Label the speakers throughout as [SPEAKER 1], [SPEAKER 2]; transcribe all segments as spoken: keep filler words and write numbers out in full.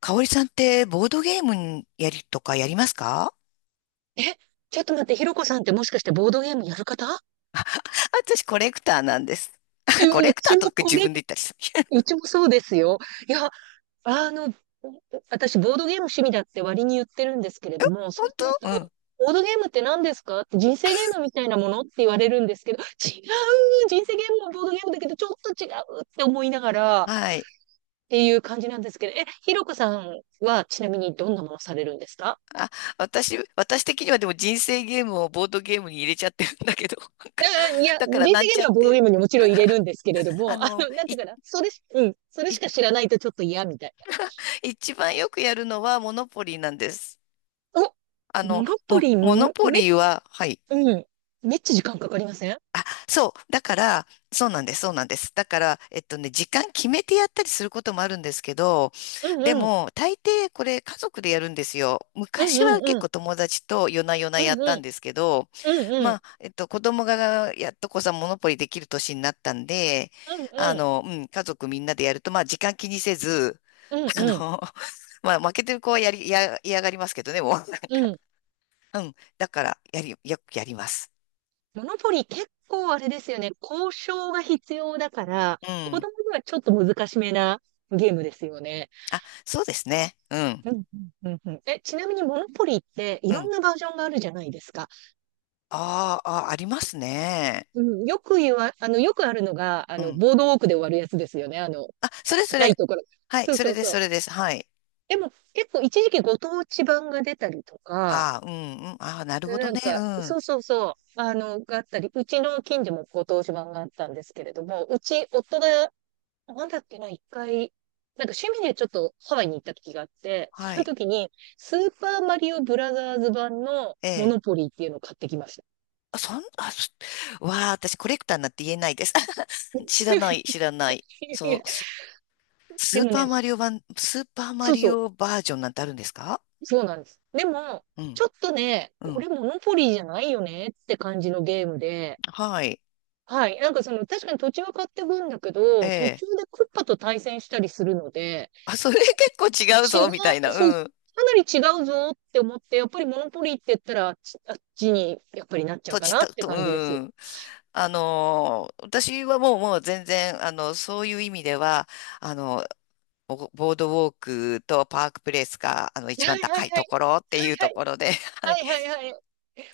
[SPEAKER 1] かおりさんってボードゲームやりとかやりますか？
[SPEAKER 2] え、ちょっと待って、ひろこさんってもしかしてボードゲームやる方？
[SPEAKER 1] 私コレクターなんです。
[SPEAKER 2] え
[SPEAKER 1] コレ
[SPEAKER 2] う
[SPEAKER 1] クタ
[SPEAKER 2] ち
[SPEAKER 1] ーと
[SPEAKER 2] も
[SPEAKER 1] か
[SPEAKER 2] こ
[SPEAKER 1] 自
[SPEAKER 2] れ、
[SPEAKER 1] 分で言ったりす
[SPEAKER 2] う
[SPEAKER 1] る。
[SPEAKER 2] ちもそうですよ。いや、あの、私、ボードゲーム趣味だって割に言ってるんですけれども、
[SPEAKER 1] 本
[SPEAKER 2] そうする
[SPEAKER 1] 当。うん。
[SPEAKER 2] と、ボードゲームって何ですかって人生ゲームみたいなものって言われるんですけど、違う、人生ゲームもボードゲームだけど、ちょっと違うって思いながらっ
[SPEAKER 1] はい。
[SPEAKER 2] ていう感じなんですけど、え、ひろこさんはちなみにどんなものされるんですか？
[SPEAKER 1] あ、私、私的にはでも人生ゲームをボードゲームに入れちゃってるんだけど、なんか、
[SPEAKER 2] あーいや、
[SPEAKER 1] だから
[SPEAKER 2] 人
[SPEAKER 1] な
[SPEAKER 2] 生
[SPEAKER 1] ん
[SPEAKER 2] ゲー
[SPEAKER 1] ちゃ
[SPEAKER 2] ム
[SPEAKER 1] っ
[SPEAKER 2] はボード
[SPEAKER 1] て、
[SPEAKER 2] ゲームにもちろん入れるんですけれど
[SPEAKER 1] あ
[SPEAKER 2] も、あ
[SPEAKER 1] の、
[SPEAKER 2] の、なん
[SPEAKER 1] い、
[SPEAKER 2] ていうかな、それし、うん、それし
[SPEAKER 1] い、
[SPEAKER 2] か知らないとちょっと嫌みたいな。
[SPEAKER 1] 一番よくやるのはモノポリーなんです。あ
[SPEAKER 2] お、モ
[SPEAKER 1] の、
[SPEAKER 2] ノポ
[SPEAKER 1] も、
[SPEAKER 2] リー、
[SPEAKER 1] モノポ
[SPEAKER 2] め、
[SPEAKER 1] リーは。はい。
[SPEAKER 2] うん、めっちゃ時間かかりません？
[SPEAKER 1] そう。だから、そうなんです、そうなんです。だから、えっとね、時間決めてやったりすることもあるんですけど、
[SPEAKER 2] うん
[SPEAKER 1] で
[SPEAKER 2] うん、
[SPEAKER 1] も、大抵これ家族でやるんですよ。
[SPEAKER 2] うん
[SPEAKER 1] 昔
[SPEAKER 2] う
[SPEAKER 1] は
[SPEAKER 2] ん
[SPEAKER 1] 結
[SPEAKER 2] うん、
[SPEAKER 1] 構友達と夜な夜な
[SPEAKER 2] う
[SPEAKER 1] や
[SPEAKER 2] ん
[SPEAKER 1] っ
[SPEAKER 2] う
[SPEAKER 1] たん
[SPEAKER 2] ん、
[SPEAKER 1] ですけど、
[SPEAKER 2] うんう
[SPEAKER 1] ま
[SPEAKER 2] ん、
[SPEAKER 1] あ、えっと、子供がやっとこさ、モノポリできる年になったんで、
[SPEAKER 2] うん
[SPEAKER 1] あ
[SPEAKER 2] うん、
[SPEAKER 1] の、うん、家族みんなでやると、まあ、時間気にせず、
[SPEAKER 2] うん
[SPEAKER 1] あの、
[SPEAKER 2] うん、
[SPEAKER 1] まあ、負けてる子はやり、や、嫌がりますけどね、もう、なんか、
[SPEAKER 2] うん。
[SPEAKER 1] うん。だから、やり、よくやります。
[SPEAKER 2] モノポリー結構あれですよね、交渉が必要だから、
[SPEAKER 1] う
[SPEAKER 2] 子
[SPEAKER 1] ん。
[SPEAKER 2] 供にはちょっと難しめなゲームですよね。
[SPEAKER 1] あ、そうですね。うん。
[SPEAKER 2] うんうん、うんうん。え、ちなみにモノポリーってい
[SPEAKER 1] う
[SPEAKER 2] ろん
[SPEAKER 1] ん。
[SPEAKER 2] なバージョンがあるじゃないですか。
[SPEAKER 1] あーあー、ありますね。
[SPEAKER 2] うん、よく言わ、あの、よくあるのが、あ
[SPEAKER 1] う
[SPEAKER 2] の、
[SPEAKER 1] ん。
[SPEAKER 2] ボードウォークで終わるやつですよね。あの、
[SPEAKER 1] あ、そ
[SPEAKER 2] た
[SPEAKER 1] れそ
[SPEAKER 2] 高い
[SPEAKER 1] れ。
[SPEAKER 2] ところ。
[SPEAKER 1] はい、
[SPEAKER 2] そう
[SPEAKER 1] それ
[SPEAKER 2] そう
[SPEAKER 1] です、
[SPEAKER 2] そ
[SPEAKER 1] そ
[SPEAKER 2] う。
[SPEAKER 1] れです。はい。
[SPEAKER 2] でも、結構一時期ご当地版が出たりとか、
[SPEAKER 1] ああ、うん、うん。ああ、なるほど
[SPEAKER 2] なん
[SPEAKER 1] ね。
[SPEAKER 2] か、
[SPEAKER 1] う
[SPEAKER 2] そ
[SPEAKER 1] ん。
[SPEAKER 2] うそうそう、あの、があったり、うちの近所もご当地版があったんですけれども、うち、夫が、なんだっけな、一回、なんか趣味でちょっとハワイに行った時があって、
[SPEAKER 1] は
[SPEAKER 2] その
[SPEAKER 1] い。
[SPEAKER 2] 時に、スーパーマリオブラザーズ版の
[SPEAKER 1] え
[SPEAKER 2] モ
[SPEAKER 1] え。
[SPEAKER 2] ノポリーっていうのを買ってきました。
[SPEAKER 1] あ、そん、あ、そわあ、私コレクターになって言えないです。知らない、知
[SPEAKER 2] い
[SPEAKER 1] らない。
[SPEAKER 2] やい
[SPEAKER 1] そ
[SPEAKER 2] や、
[SPEAKER 1] う、そス
[SPEAKER 2] で
[SPEAKER 1] ー
[SPEAKER 2] も
[SPEAKER 1] パー
[SPEAKER 2] ね、
[SPEAKER 1] マリオ版、スーパーマ
[SPEAKER 2] そう
[SPEAKER 1] リ
[SPEAKER 2] そう。
[SPEAKER 1] オバージョンなんてあるんですか？
[SPEAKER 2] そうなんです。でも、
[SPEAKER 1] うん、
[SPEAKER 2] ちょっとね、
[SPEAKER 1] う
[SPEAKER 2] こ
[SPEAKER 1] ん。
[SPEAKER 2] れモノポリーじゃないよねって感じのゲームで、
[SPEAKER 1] はい。
[SPEAKER 2] はい。なんかその、確かに土地は買ってくんだけ
[SPEAKER 1] え
[SPEAKER 2] ど、途
[SPEAKER 1] え。
[SPEAKER 2] 中でクッパと対戦したりするので、
[SPEAKER 1] あ、それ結構違う
[SPEAKER 2] 違
[SPEAKER 1] ぞ、
[SPEAKER 2] う、
[SPEAKER 1] みたいな。
[SPEAKER 2] そう、
[SPEAKER 1] うん。
[SPEAKER 2] かなり違うぞって思って、やっぱりモノポリーって言ったら、あっちあっちにやっぱりなっちゃう
[SPEAKER 1] 土
[SPEAKER 2] か
[SPEAKER 1] 地
[SPEAKER 2] な
[SPEAKER 1] た
[SPEAKER 2] って
[SPEAKER 1] と、う
[SPEAKER 2] 感じです。
[SPEAKER 1] ん。あのー私はもう、もう全然、あの、そういう意味では、あの、ボボードウォークとパークプレイスが、あの、
[SPEAKER 2] は
[SPEAKER 1] 一
[SPEAKER 2] い
[SPEAKER 1] 番
[SPEAKER 2] はいはい、は
[SPEAKER 1] 高
[SPEAKER 2] い
[SPEAKER 1] いところっていう
[SPEAKER 2] は
[SPEAKER 1] ところで、はい。
[SPEAKER 2] い、はいはいはい。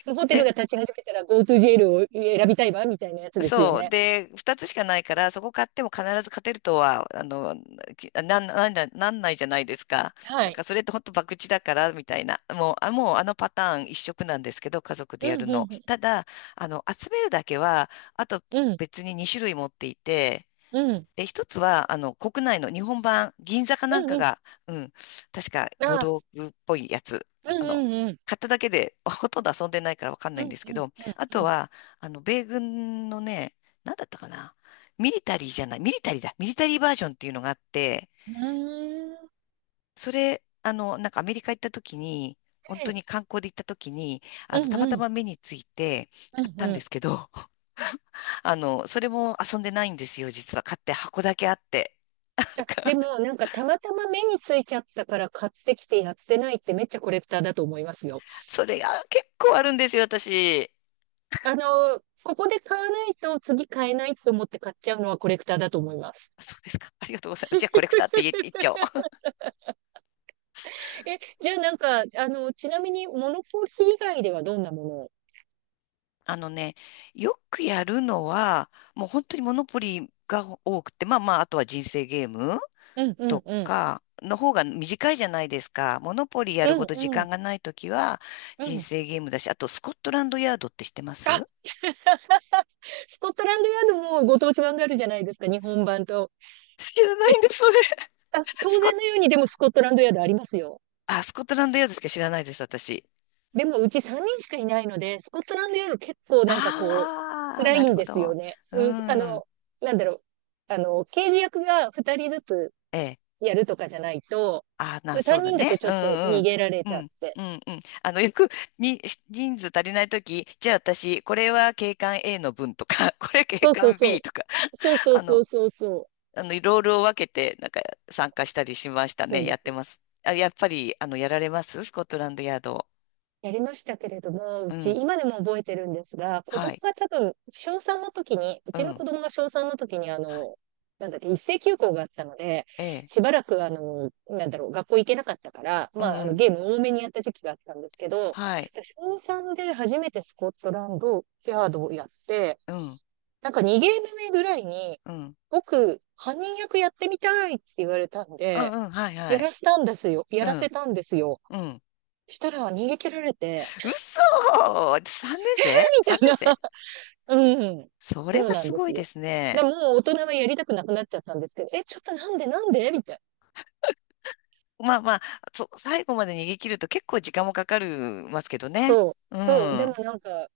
[SPEAKER 2] もうホテル
[SPEAKER 1] で、
[SPEAKER 2] が立ち始めたら GoToJail を選びたいわ、みたいなやつですよ
[SPEAKER 1] そう。
[SPEAKER 2] ね。
[SPEAKER 1] で、二つしかないから、そこ買っても必ず勝てるとは、あの、きなん、なんだ、なんないじゃないですか。
[SPEAKER 2] は
[SPEAKER 1] だか
[SPEAKER 2] い。
[SPEAKER 1] らそれって本当博打だから、みたいな。もう、あ、もうあのパターン一色なんですけど、家族でや
[SPEAKER 2] う
[SPEAKER 1] る
[SPEAKER 2] ん、う
[SPEAKER 1] の。
[SPEAKER 2] ん、
[SPEAKER 1] ただ、あの、集めるだけは、あと
[SPEAKER 2] うん、うん、
[SPEAKER 1] 別ににしゅるい種類持っていて、
[SPEAKER 2] うん、
[SPEAKER 1] で、一つは、あの、国内の日本版、銀座かなん
[SPEAKER 2] うん、
[SPEAKER 1] か
[SPEAKER 2] うん。
[SPEAKER 1] が、うん、確か、ボー
[SPEAKER 2] ああ、
[SPEAKER 1] ドっぽいやつ、
[SPEAKER 2] うん、
[SPEAKER 1] あの、
[SPEAKER 2] うん、うん。
[SPEAKER 1] 買っただけで、ほとんど遊んでないからわかん
[SPEAKER 2] う
[SPEAKER 1] ないんで
[SPEAKER 2] ん
[SPEAKER 1] すけ
[SPEAKER 2] うん
[SPEAKER 1] ど、あ
[SPEAKER 2] う
[SPEAKER 1] と
[SPEAKER 2] んう
[SPEAKER 1] は、あの、米軍のね、なんだったかな、ミリタリーじゃない、ミリタリーだ、ミリタリーバージョンっていうのがあって、
[SPEAKER 2] ん。うーん。
[SPEAKER 1] それ、あの、なんかアメリカ行った時に、本当
[SPEAKER 2] で、
[SPEAKER 1] に観光で行った時に、あ
[SPEAKER 2] う
[SPEAKER 1] の、
[SPEAKER 2] ん
[SPEAKER 1] たまた
[SPEAKER 2] うん
[SPEAKER 1] ま目について
[SPEAKER 2] う
[SPEAKER 1] 買
[SPEAKER 2] ん
[SPEAKER 1] ったん
[SPEAKER 2] う
[SPEAKER 1] で
[SPEAKER 2] ん。
[SPEAKER 1] すけど、あの、それも遊んでないんですよ、実は。買って箱だけあって。
[SPEAKER 2] あ、でもなんかたまたま目についちゃったから買ってきてやってないってめっちゃコレクターだと思いますよ。
[SPEAKER 1] それが結構あるんですよ、私。
[SPEAKER 2] あの、ここで買わないと次買えないと思って買っちゃうのはコレクターだと思います。
[SPEAKER 1] そうですか。ありがとうございます。じゃあ、コレクターって言っ言っちゃおう。
[SPEAKER 2] え、じゃあなんか、あの、ちなみにモノポリ以外ではどんなものを？
[SPEAKER 1] あのね、よくやるのは、もう本当にモノポリが多くて、まあまあ、あとは人生ゲーム
[SPEAKER 2] うんうん
[SPEAKER 1] と
[SPEAKER 2] うん。
[SPEAKER 1] かの方が短いじゃないですか。モノポリや
[SPEAKER 2] う
[SPEAKER 1] るほ
[SPEAKER 2] ん
[SPEAKER 1] ど時
[SPEAKER 2] う
[SPEAKER 1] 間
[SPEAKER 2] ん
[SPEAKER 1] がないときは、
[SPEAKER 2] う
[SPEAKER 1] 人
[SPEAKER 2] ん。
[SPEAKER 1] 生ゲームだし、あと、スコットランドヤードって知ってま
[SPEAKER 2] あ、
[SPEAKER 1] す？
[SPEAKER 2] スコットランドヤードもご当地版があるじゃないですか、日本版と。
[SPEAKER 1] 知らないんです、それ。
[SPEAKER 2] あ、
[SPEAKER 1] ス
[SPEAKER 2] 当
[SPEAKER 1] コ
[SPEAKER 2] 然
[SPEAKER 1] ッ、
[SPEAKER 2] のようにでもスコットランドヤードありますよ。
[SPEAKER 1] あ、スコットランドヤードしか知らないです、私。
[SPEAKER 2] でもうちさんにんしかいないので、スコットランドヤード結構なんかこう、
[SPEAKER 1] ああ、
[SPEAKER 2] 辛
[SPEAKER 1] な
[SPEAKER 2] い
[SPEAKER 1] る
[SPEAKER 2] ん
[SPEAKER 1] ほ
[SPEAKER 2] ですよ
[SPEAKER 1] ど。
[SPEAKER 2] ね。
[SPEAKER 1] う
[SPEAKER 2] うん、あ
[SPEAKER 1] ん。
[SPEAKER 2] の、なんだろう。あの、刑事役がふたりずつ
[SPEAKER 1] ええ。
[SPEAKER 2] やるとかじゃないと、
[SPEAKER 1] あまあ、な、そう
[SPEAKER 2] 3
[SPEAKER 1] だ
[SPEAKER 2] 人だと
[SPEAKER 1] ね。
[SPEAKER 2] ち
[SPEAKER 1] う
[SPEAKER 2] ょ
[SPEAKER 1] ん
[SPEAKER 2] っと
[SPEAKER 1] う
[SPEAKER 2] 逃
[SPEAKER 1] ん
[SPEAKER 2] げられ
[SPEAKER 1] う
[SPEAKER 2] ちゃっ
[SPEAKER 1] ん。
[SPEAKER 2] て。
[SPEAKER 1] うんうんうん。あの、よく、に、人数足りないとき、じゃあ私、これは警官 A の分とか、これ警
[SPEAKER 2] そうそう
[SPEAKER 1] 官
[SPEAKER 2] そ
[SPEAKER 1] B
[SPEAKER 2] う。
[SPEAKER 1] とか、
[SPEAKER 2] そうそう
[SPEAKER 1] あ
[SPEAKER 2] そう
[SPEAKER 1] の、
[SPEAKER 2] そうそう。
[SPEAKER 1] あの、ロールを分けて、なんか、参加したりしました
[SPEAKER 2] そ
[SPEAKER 1] ね。
[SPEAKER 2] うで
[SPEAKER 1] やって
[SPEAKER 2] す。
[SPEAKER 1] ます。あ、やっぱり、あの、やられますスコットランドヤード。
[SPEAKER 2] やりましたけれども、う
[SPEAKER 1] う
[SPEAKER 2] ち、
[SPEAKER 1] ん。
[SPEAKER 2] 今でも覚えてるんですが、子
[SPEAKER 1] は
[SPEAKER 2] 供
[SPEAKER 1] い。
[SPEAKER 2] が多分、小さんの時に、う
[SPEAKER 1] う
[SPEAKER 2] ちの
[SPEAKER 1] ん。
[SPEAKER 2] 子供が小さんの時に、あ
[SPEAKER 1] は
[SPEAKER 2] の、なんだっけ、一斉休校があったので、
[SPEAKER 1] い。ええ。
[SPEAKER 2] しばらく、あの、なんだろう、学校行けなかったから、
[SPEAKER 1] う
[SPEAKER 2] まあ、
[SPEAKER 1] ん
[SPEAKER 2] あ
[SPEAKER 1] う
[SPEAKER 2] の、
[SPEAKER 1] ん。
[SPEAKER 2] ゲーム多めにやった時期があったんですけど、
[SPEAKER 1] はい。
[SPEAKER 2] 小さんで初めてスコットランド、ヤードをやって、
[SPEAKER 1] うん。
[SPEAKER 2] なんかにゲーム目ぐらいに、
[SPEAKER 1] うん。
[SPEAKER 2] 僕、犯人役やってみたいって言われたん
[SPEAKER 1] う
[SPEAKER 2] で、
[SPEAKER 1] んうん。はい
[SPEAKER 2] や
[SPEAKER 1] は
[SPEAKER 2] ら
[SPEAKER 1] い。
[SPEAKER 2] せたんですよ。や
[SPEAKER 1] う
[SPEAKER 2] らせ
[SPEAKER 1] ん。
[SPEAKER 2] たんですよ。
[SPEAKER 1] うん。
[SPEAKER 2] したら逃げ切られて、
[SPEAKER 1] 嘘 !さんねんせい 年生
[SPEAKER 2] みたいな。
[SPEAKER 1] ?さんねんせい 年生。
[SPEAKER 2] うん。
[SPEAKER 1] それ
[SPEAKER 2] そ
[SPEAKER 1] は
[SPEAKER 2] うなん
[SPEAKER 1] す
[SPEAKER 2] で
[SPEAKER 1] ご
[SPEAKER 2] す
[SPEAKER 1] いで
[SPEAKER 2] よ。
[SPEAKER 1] すね。
[SPEAKER 2] でも、もう大人はやりたくなくなっちゃったんですけど、え、ちょっとなんでなんでみたいな。
[SPEAKER 1] まあまあ、そう、最後まで逃げ切ると結構時間もかかるますけどね。
[SPEAKER 2] そう、
[SPEAKER 1] う
[SPEAKER 2] そう。でも
[SPEAKER 1] ん、
[SPEAKER 2] なんか、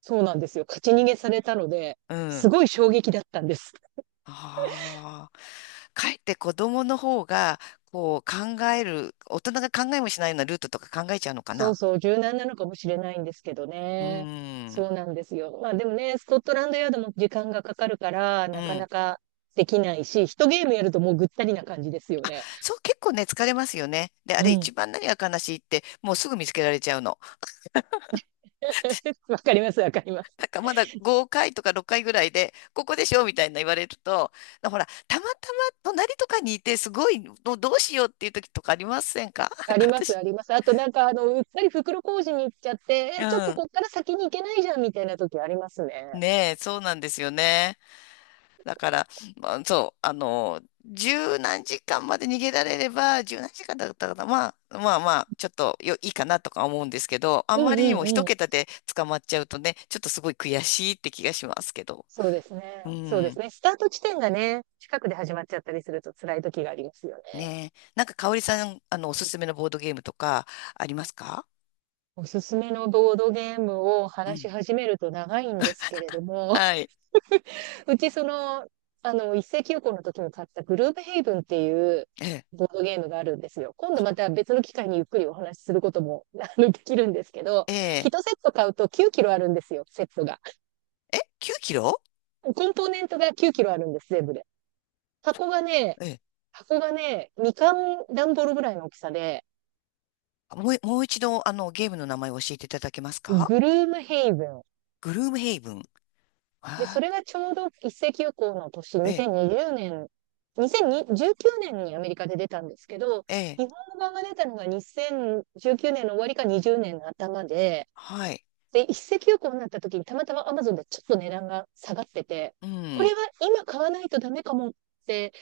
[SPEAKER 2] そうなんですよ。勝ち逃げされたので、
[SPEAKER 1] う
[SPEAKER 2] す
[SPEAKER 1] ん。
[SPEAKER 2] ごい衝撃だったんです。
[SPEAKER 1] ああ。かえって子供の方が、こう考える、大人が考えもしないようなルートとか考えちゃうのか
[SPEAKER 2] そう
[SPEAKER 1] な。
[SPEAKER 2] そう、柔軟なのかもしれないんですけど
[SPEAKER 1] う
[SPEAKER 2] ね。
[SPEAKER 1] ん、
[SPEAKER 2] そうなんですよ。まあでもね、スコットランドヤードも時間がかかるから、
[SPEAKER 1] う
[SPEAKER 2] なか
[SPEAKER 1] ん。
[SPEAKER 2] なかできないし、一ゲームやるともうぐったりな感じですよ
[SPEAKER 1] あ、
[SPEAKER 2] ね。
[SPEAKER 1] そう、結構ね、疲れますよね。で、あ
[SPEAKER 2] う
[SPEAKER 1] れ一
[SPEAKER 2] ん。
[SPEAKER 1] 番何が悲しいって、もうすぐ見つけられちゃうの。
[SPEAKER 2] わかります、わかります。
[SPEAKER 1] なんかまだごかいとかろっかいぐらいで、ここでしょみたいな言われると、ほら、たまたま隣とかにいて、すごい、どどうしようっていう時とかありませんか？ なん
[SPEAKER 2] あ
[SPEAKER 1] か
[SPEAKER 2] ります、
[SPEAKER 1] 私、
[SPEAKER 2] あります。あとなんか、あの、うっかり袋小路に行っちゃって、
[SPEAKER 1] う
[SPEAKER 2] え、ちょっと
[SPEAKER 1] ん。
[SPEAKER 2] こっから先に行けないじゃんみたいな時ありますね。
[SPEAKER 1] ねえ、そうなんですよね。だから、まあ、そう、あの、十何時間まで逃げられれば、十何時間だったかな、まあ、まあまあ、ちょっとよ、いいかなとか思うんですけど、あ
[SPEAKER 2] う
[SPEAKER 1] んま
[SPEAKER 2] ん
[SPEAKER 1] りに
[SPEAKER 2] う
[SPEAKER 1] も
[SPEAKER 2] ん
[SPEAKER 1] 一
[SPEAKER 2] うん。
[SPEAKER 1] 桁で捕まっちゃうとね、ちょっとすごい悔しいって気がしますけど。
[SPEAKER 2] そうです
[SPEAKER 1] う
[SPEAKER 2] ね。そうです
[SPEAKER 1] ん。
[SPEAKER 2] ね。スタート地点がね、近くで始まっちゃったりすると辛い時がありますよね。
[SPEAKER 1] ねえ。なんか、香織さん、あの、おすすめのボードゲームとか、ありますか？
[SPEAKER 2] おすすめのボードゲームを
[SPEAKER 1] う
[SPEAKER 2] 話
[SPEAKER 1] ん。
[SPEAKER 2] し始めると長いんですけれども、
[SPEAKER 1] はい。
[SPEAKER 2] うち、その、あの、一斉休校の時に買ったグループヘイブンっていう
[SPEAKER 1] ええ。
[SPEAKER 2] ボードゲームがあるんですよ。今度また別の機会にゆっくりお話しすることも、あの、できるんですけど、
[SPEAKER 1] え
[SPEAKER 2] いち
[SPEAKER 1] え。
[SPEAKER 2] セット買うときゅうキロあるんですよ、セットが。
[SPEAKER 1] え、きゅうキロ？
[SPEAKER 2] コンポーネントがきゅうキロあるんです、全部で。箱がね、
[SPEAKER 1] ええ。
[SPEAKER 2] 箱がね、みかん段ボールぐらいの大きさで、
[SPEAKER 1] もう、もう一度、あの、ゲームの名前を教えていただけますか？
[SPEAKER 2] グルームヘイブン、
[SPEAKER 1] グルームヘイブン。
[SPEAKER 2] で、そ
[SPEAKER 1] ああ、
[SPEAKER 2] れがちょうど一斉休校の年、
[SPEAKER 1] ええ、
[SPEAKER 2] にせんにじゅうねん、にせんじゅうきゅうねんにアメリカで出たんですけど、
[SPEAKER 1] ええ、
[SPEAKER 2] 日本語版が出たのがにせんじゅうきゅうねんの終わりかにじゅうねんの頭で、
[SPEAKER 1] はい。
[SPEAKER 2] で、一斉休校になった時にたまたま Amazon でちょっと値段が下がってて、
[SPEAKER 1] う
[SPEAKER 2] これ
[SPEAKER 1] ん。
[SPEAKER 2] は今買わないとダメかもって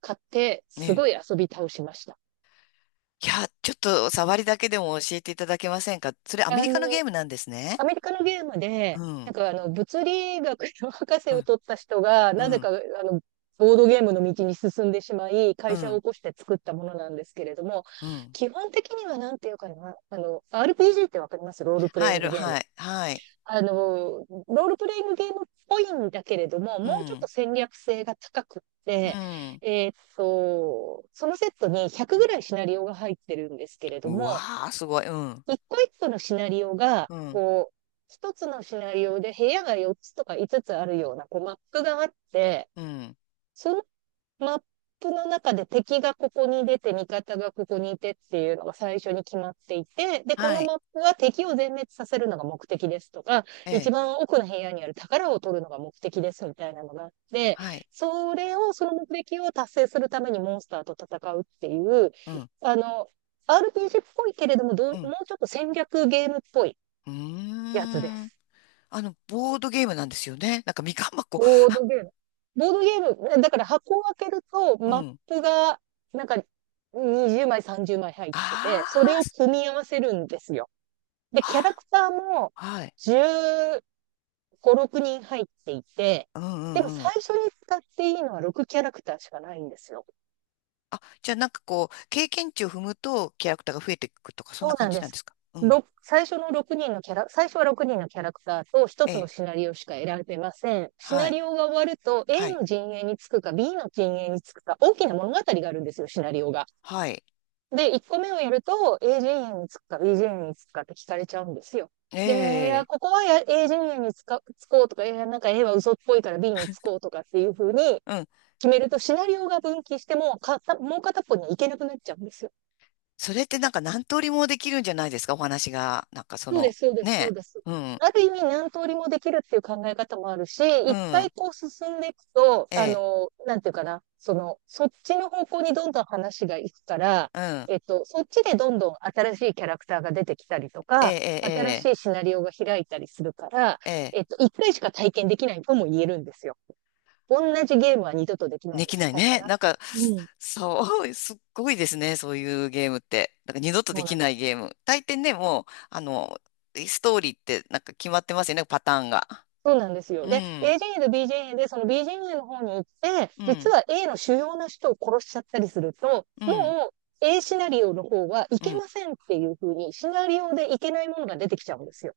[SPEAKER 2] 買って、
[SPEAKER 1] ね
[SPEAKER 2] すごい
[SPEAKER 1] え。
[SPEAKER 2] 遊び倒しました。
[SPEAKER 1] いや、ちょっと、触りだけでも教えていただけませんか？それ、アメ
[SPEAKER 2] あ
[SPEAKER 1] リカの
[SPEAKER 2] の
[SPEAKER 1] ゲームなんですね。
[SPEAKER 2] アメリカのゲーム
[SPEAKER 1] う
[SPEAKER 2] で、なん
[SPEAKER 1] ん。
[SPEAKER 2] か、あの、物理学の博士
[SPEAKER 1] う
[SPEAKER 2] を
[SPEAKER 1] ん。
[SPEAKER 2] 取った人が、
[SPEAKER 1] う
[SPEAKER 2] なぜか、
[SPEAKER 1] ん。
[SPEAKER 2] あの、ボードゲームの道に進んでしまい、
[SPEAKER 1] う
[SPEAKER 2] 会社を
[SPEAKER 1] ん。
[SPEAKER 2] 起こして作ったものなんですけれども、
[SPEAKER 1] うん。
[SPEAKER 2] 基本的にはなんていうかな、あの、アールピージー ってわかります？ロールプレイ
[SPEAKER 1] 入
[SPEAKER 2] ング
[SPEAKER 1] る
[SPEAKER 2] ゲーム。
[SPEAKER 1] はい。はい。
[SPEAKER 2] あの、ロールプレイングゲームっぽいんだけれども、
[SPEAKER 1] う
[SPEAKER 2] もうちょっ
[SPEAKER 1] ん。
[SPEAKER 2] と戦略性が高くっ
[SPEAKER 1] う
[SPEAKER 2] て、
[SPEAKER 1] ん。
[SPEAKER 2] えーっと、そのセットにひゃくぐらいシナリオが入ってるんですけれど
[SPEAKER 1] う
[SPEAKER 2] も、
[SPEAKER 1] わあ、すごい。うん。
[SPEAKER 2] 一個一個のシナリオが、
[SPEAKER 1] うん。
[SPEAKER 2] こう、一つのシナリオで部屋がよっつとかいつつつあるような、こう、マップがあって、
[SPEAKER 1] うん。
[SPEAKER 2] そのマップの中で敵がここに出て、味方がここにいてっていうのが最初に決まっていて、で、この
[SPEAKER 1] はい。
[SPEAKER 2] マップは敵を全滅させるのが目的ですとか、
[SPEAKER 1] え
[SPEAKER 2] 一
[SPEAKER 1] え。
[SPEAKER 2] 番奥の部屋にある宝を取るのが目的ですみたいなのがあって、
[SPEAKER 1] はい。
[SPEAKER 2] それを、その目的を達成するためにモンスターと戦うっていう、
[SPEAKER 1] うん。
[SPEAKER 2] あの、アールピージー っぽいけれども、ど
[SPEAKER 1] う
[SPEAKER 2] う、も
[SPEAKER 1] ん。
[SPEAKER 2] うちょっと戦略ゲームっぽい
[SPEAKER 1] う
[SPEAKER 2] やつで
[SPEAKER 1] ーん。
[SPEAKER 2] す。
[SPEAKER 1] あの、ボードゲームなんですよね。なんかみかん箱。
[SPEAKER 2] ボードゲーム。ボードゲーム、だから箱を開けると、
[SPEAKER 1] う
[SPEAKER 2] マッ
[SPEAKER 1] ん。
[SPEAKER 2] プが、なんか、にじゅうまい、さんじゅうまい入っ
[SPEAKER 1] あ
[SPEAKER 2] てて、それを
[SPEAKER 1] ー
[SPEAKER 2] 組み合わせるんですよ。で、キャラ
[SPEAKER 1] あ、
[SPEAKER 2] クターも
[SPEAKER 1] はい。
[SPEAKER 2] じゅうご、ろくにん入っていて、
[SPEAKER 1] うんう
[SPEAKER 2] でも
[SPEAKER 1] んう
[SPEAKER 2] 最
[SPEAKER 1] ん。
[SPEAKER 2] 初に使っていいのはろくキャラクターしかないんですよ。
[SPEAKER 1] あ、じゃあなんかこう、経験値を踏むとキャラクターが増えていくとか、そん
[SPEAKER 2] そ
[SPEAKER 1] な
[SPEAKER 2] う
[SPEAKER 1] 感
[SPEAKER 2] なん
[SPEAKER 1] じ
[SPEAKER 2] で
[SPEAKER 1] なんで
[SPEAKER 2] す。
[SPEAKER 1] すか？うん。
[SPEAKER 2] ろく最初の6人のキャラ、最初はろくにんのキャラクターと1
[SPEAKER 1] え
[SPEAKER 2] つの
[SPEAKER 1] え。
[SPEAKER 2] シナリオしか選べません。シ
[SPEAKER 1] は
[SPEAKER 2] ナ
[SPEAKER 1] い。
[SPEAKER 2] リオが終わると A
[SPEAKER 1] はい。
[SPEAKER 2] の陣営につくか B の陣営につくか大きな物語があるんですよ、シナリオが。
[SPEAKER 1] はい。
[SPEAKER 2] で、いっこめをやると A 陣営につくか B 陣営につくかって聞かれちゃうんですよ。
[SPEAKER 1] え
[SPEAKER 2] で、いや
[SPEAKER 1] え。
[SPEAKER 2] ここはや、 A 陣営につかつこうとか、いやなんか A は嘘っぽいから B につこうとかっていう風に
[SPEAKER 1] うん。
[SPEAKER 2] 決めるとシナリオが分岐してもか、もう片っぽには行けなくなっちゃうんですよ。
[SPEAKER 1] それってなんか何通りもできるんじゃないですか？お話が。なんかそ
[SPEAKER 2] そうで
[SPEAKER 1] の、
[SPEAKER 2] す、そうです、そ
[SPEAKER 1] ね
[SPEAKER 2] うです。
[SPEAKER 1] え。うん。
[SPEAKER 2] ある意味何通りもできるっていう考え方もあるし、
[SPEAKER 1] う
[SPEAKER 2] 一回
[SPEAKER 1] ん。
[SPEAKER 2] こう進んでいくと、
[SPEAKER 1] え
[SPEAKER 2] あ
[SPEAKER 1] え。
[SPEAKER 2] の、なんていうかな、その、そっちの方向にどんどん話がいくから、
[SPEAKER 1] うん。
[SPEAKER 2] えっと、そっちでどんどん新しいキャラクターが出てきたりと
[SPEAKER 1] え
[SPEAKER 2] か、新し
[SPEAKER 1] え。
[SPEAKER 2] いシナリオが開いたりするから、
[SPEAKER 1] ええ。ええ。
[SPEAKER 2] えっと、一回しか体験できないとも言えるんですよ。同じゲームは二度とできない
[SPEAKER 1] で
[SPEAKER 2] に
[SPEAKER 1] きない
[SPEAKER 2] 近いか
[SPEAKER 1] ね。
[SPEAKER 2] な。
[SPEAKER 1] なんか、
[SPEAKER 2] うん。
[SPEAKER 1] そう、すっごいですね。そういうゲームって。なんか二度と
[SPEAKER 2] そ
[SPEAKER 1] で
[SPEAKER 2] うな
[SPEAKER 1] き
[SPEAKER 2] んで
[SPEAKER 1] な
[SPEAKER 2] す
[SPEAKER 1] いゲーム。大抵ね、もう、あの、ストーリーってなんか決まってますよね、パターンが。
[SPEAKER 2] そうなんですよ。
[SPEAKER 1] う
[SPEAKER 2] で、
[SPEAKER 1] ん、
[SPEAKER 2] A 陣営と B 陣営で、その B 陣営の方に行って、
[SPEAKER 1] う
[SPEAKER 2] 実
[SPEAKER 1] ん、
[SPEAKER 2] は A の主要な人を殺しちゃったりすると、
[SPEAKER 1] う
[SPEAKER 2] も
[SPEAKER 1] ん、
[SPEAKER 2] う A シナリオの方はい
[SPEAKER 1] う
[SPEAKER 2] け
[SPEAKER 1] ん。
[SPEAKER 2] ませんっていう風に、シナリオでいけないものが出てきちゃうんですよ。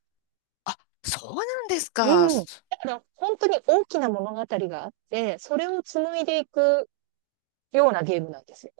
[SPEAKER 1] あ、そうなんですか？
[SPEAKER 2] うん。だから、本当に大きな物語があって、それを紡いでいくようなゲームなんですよ。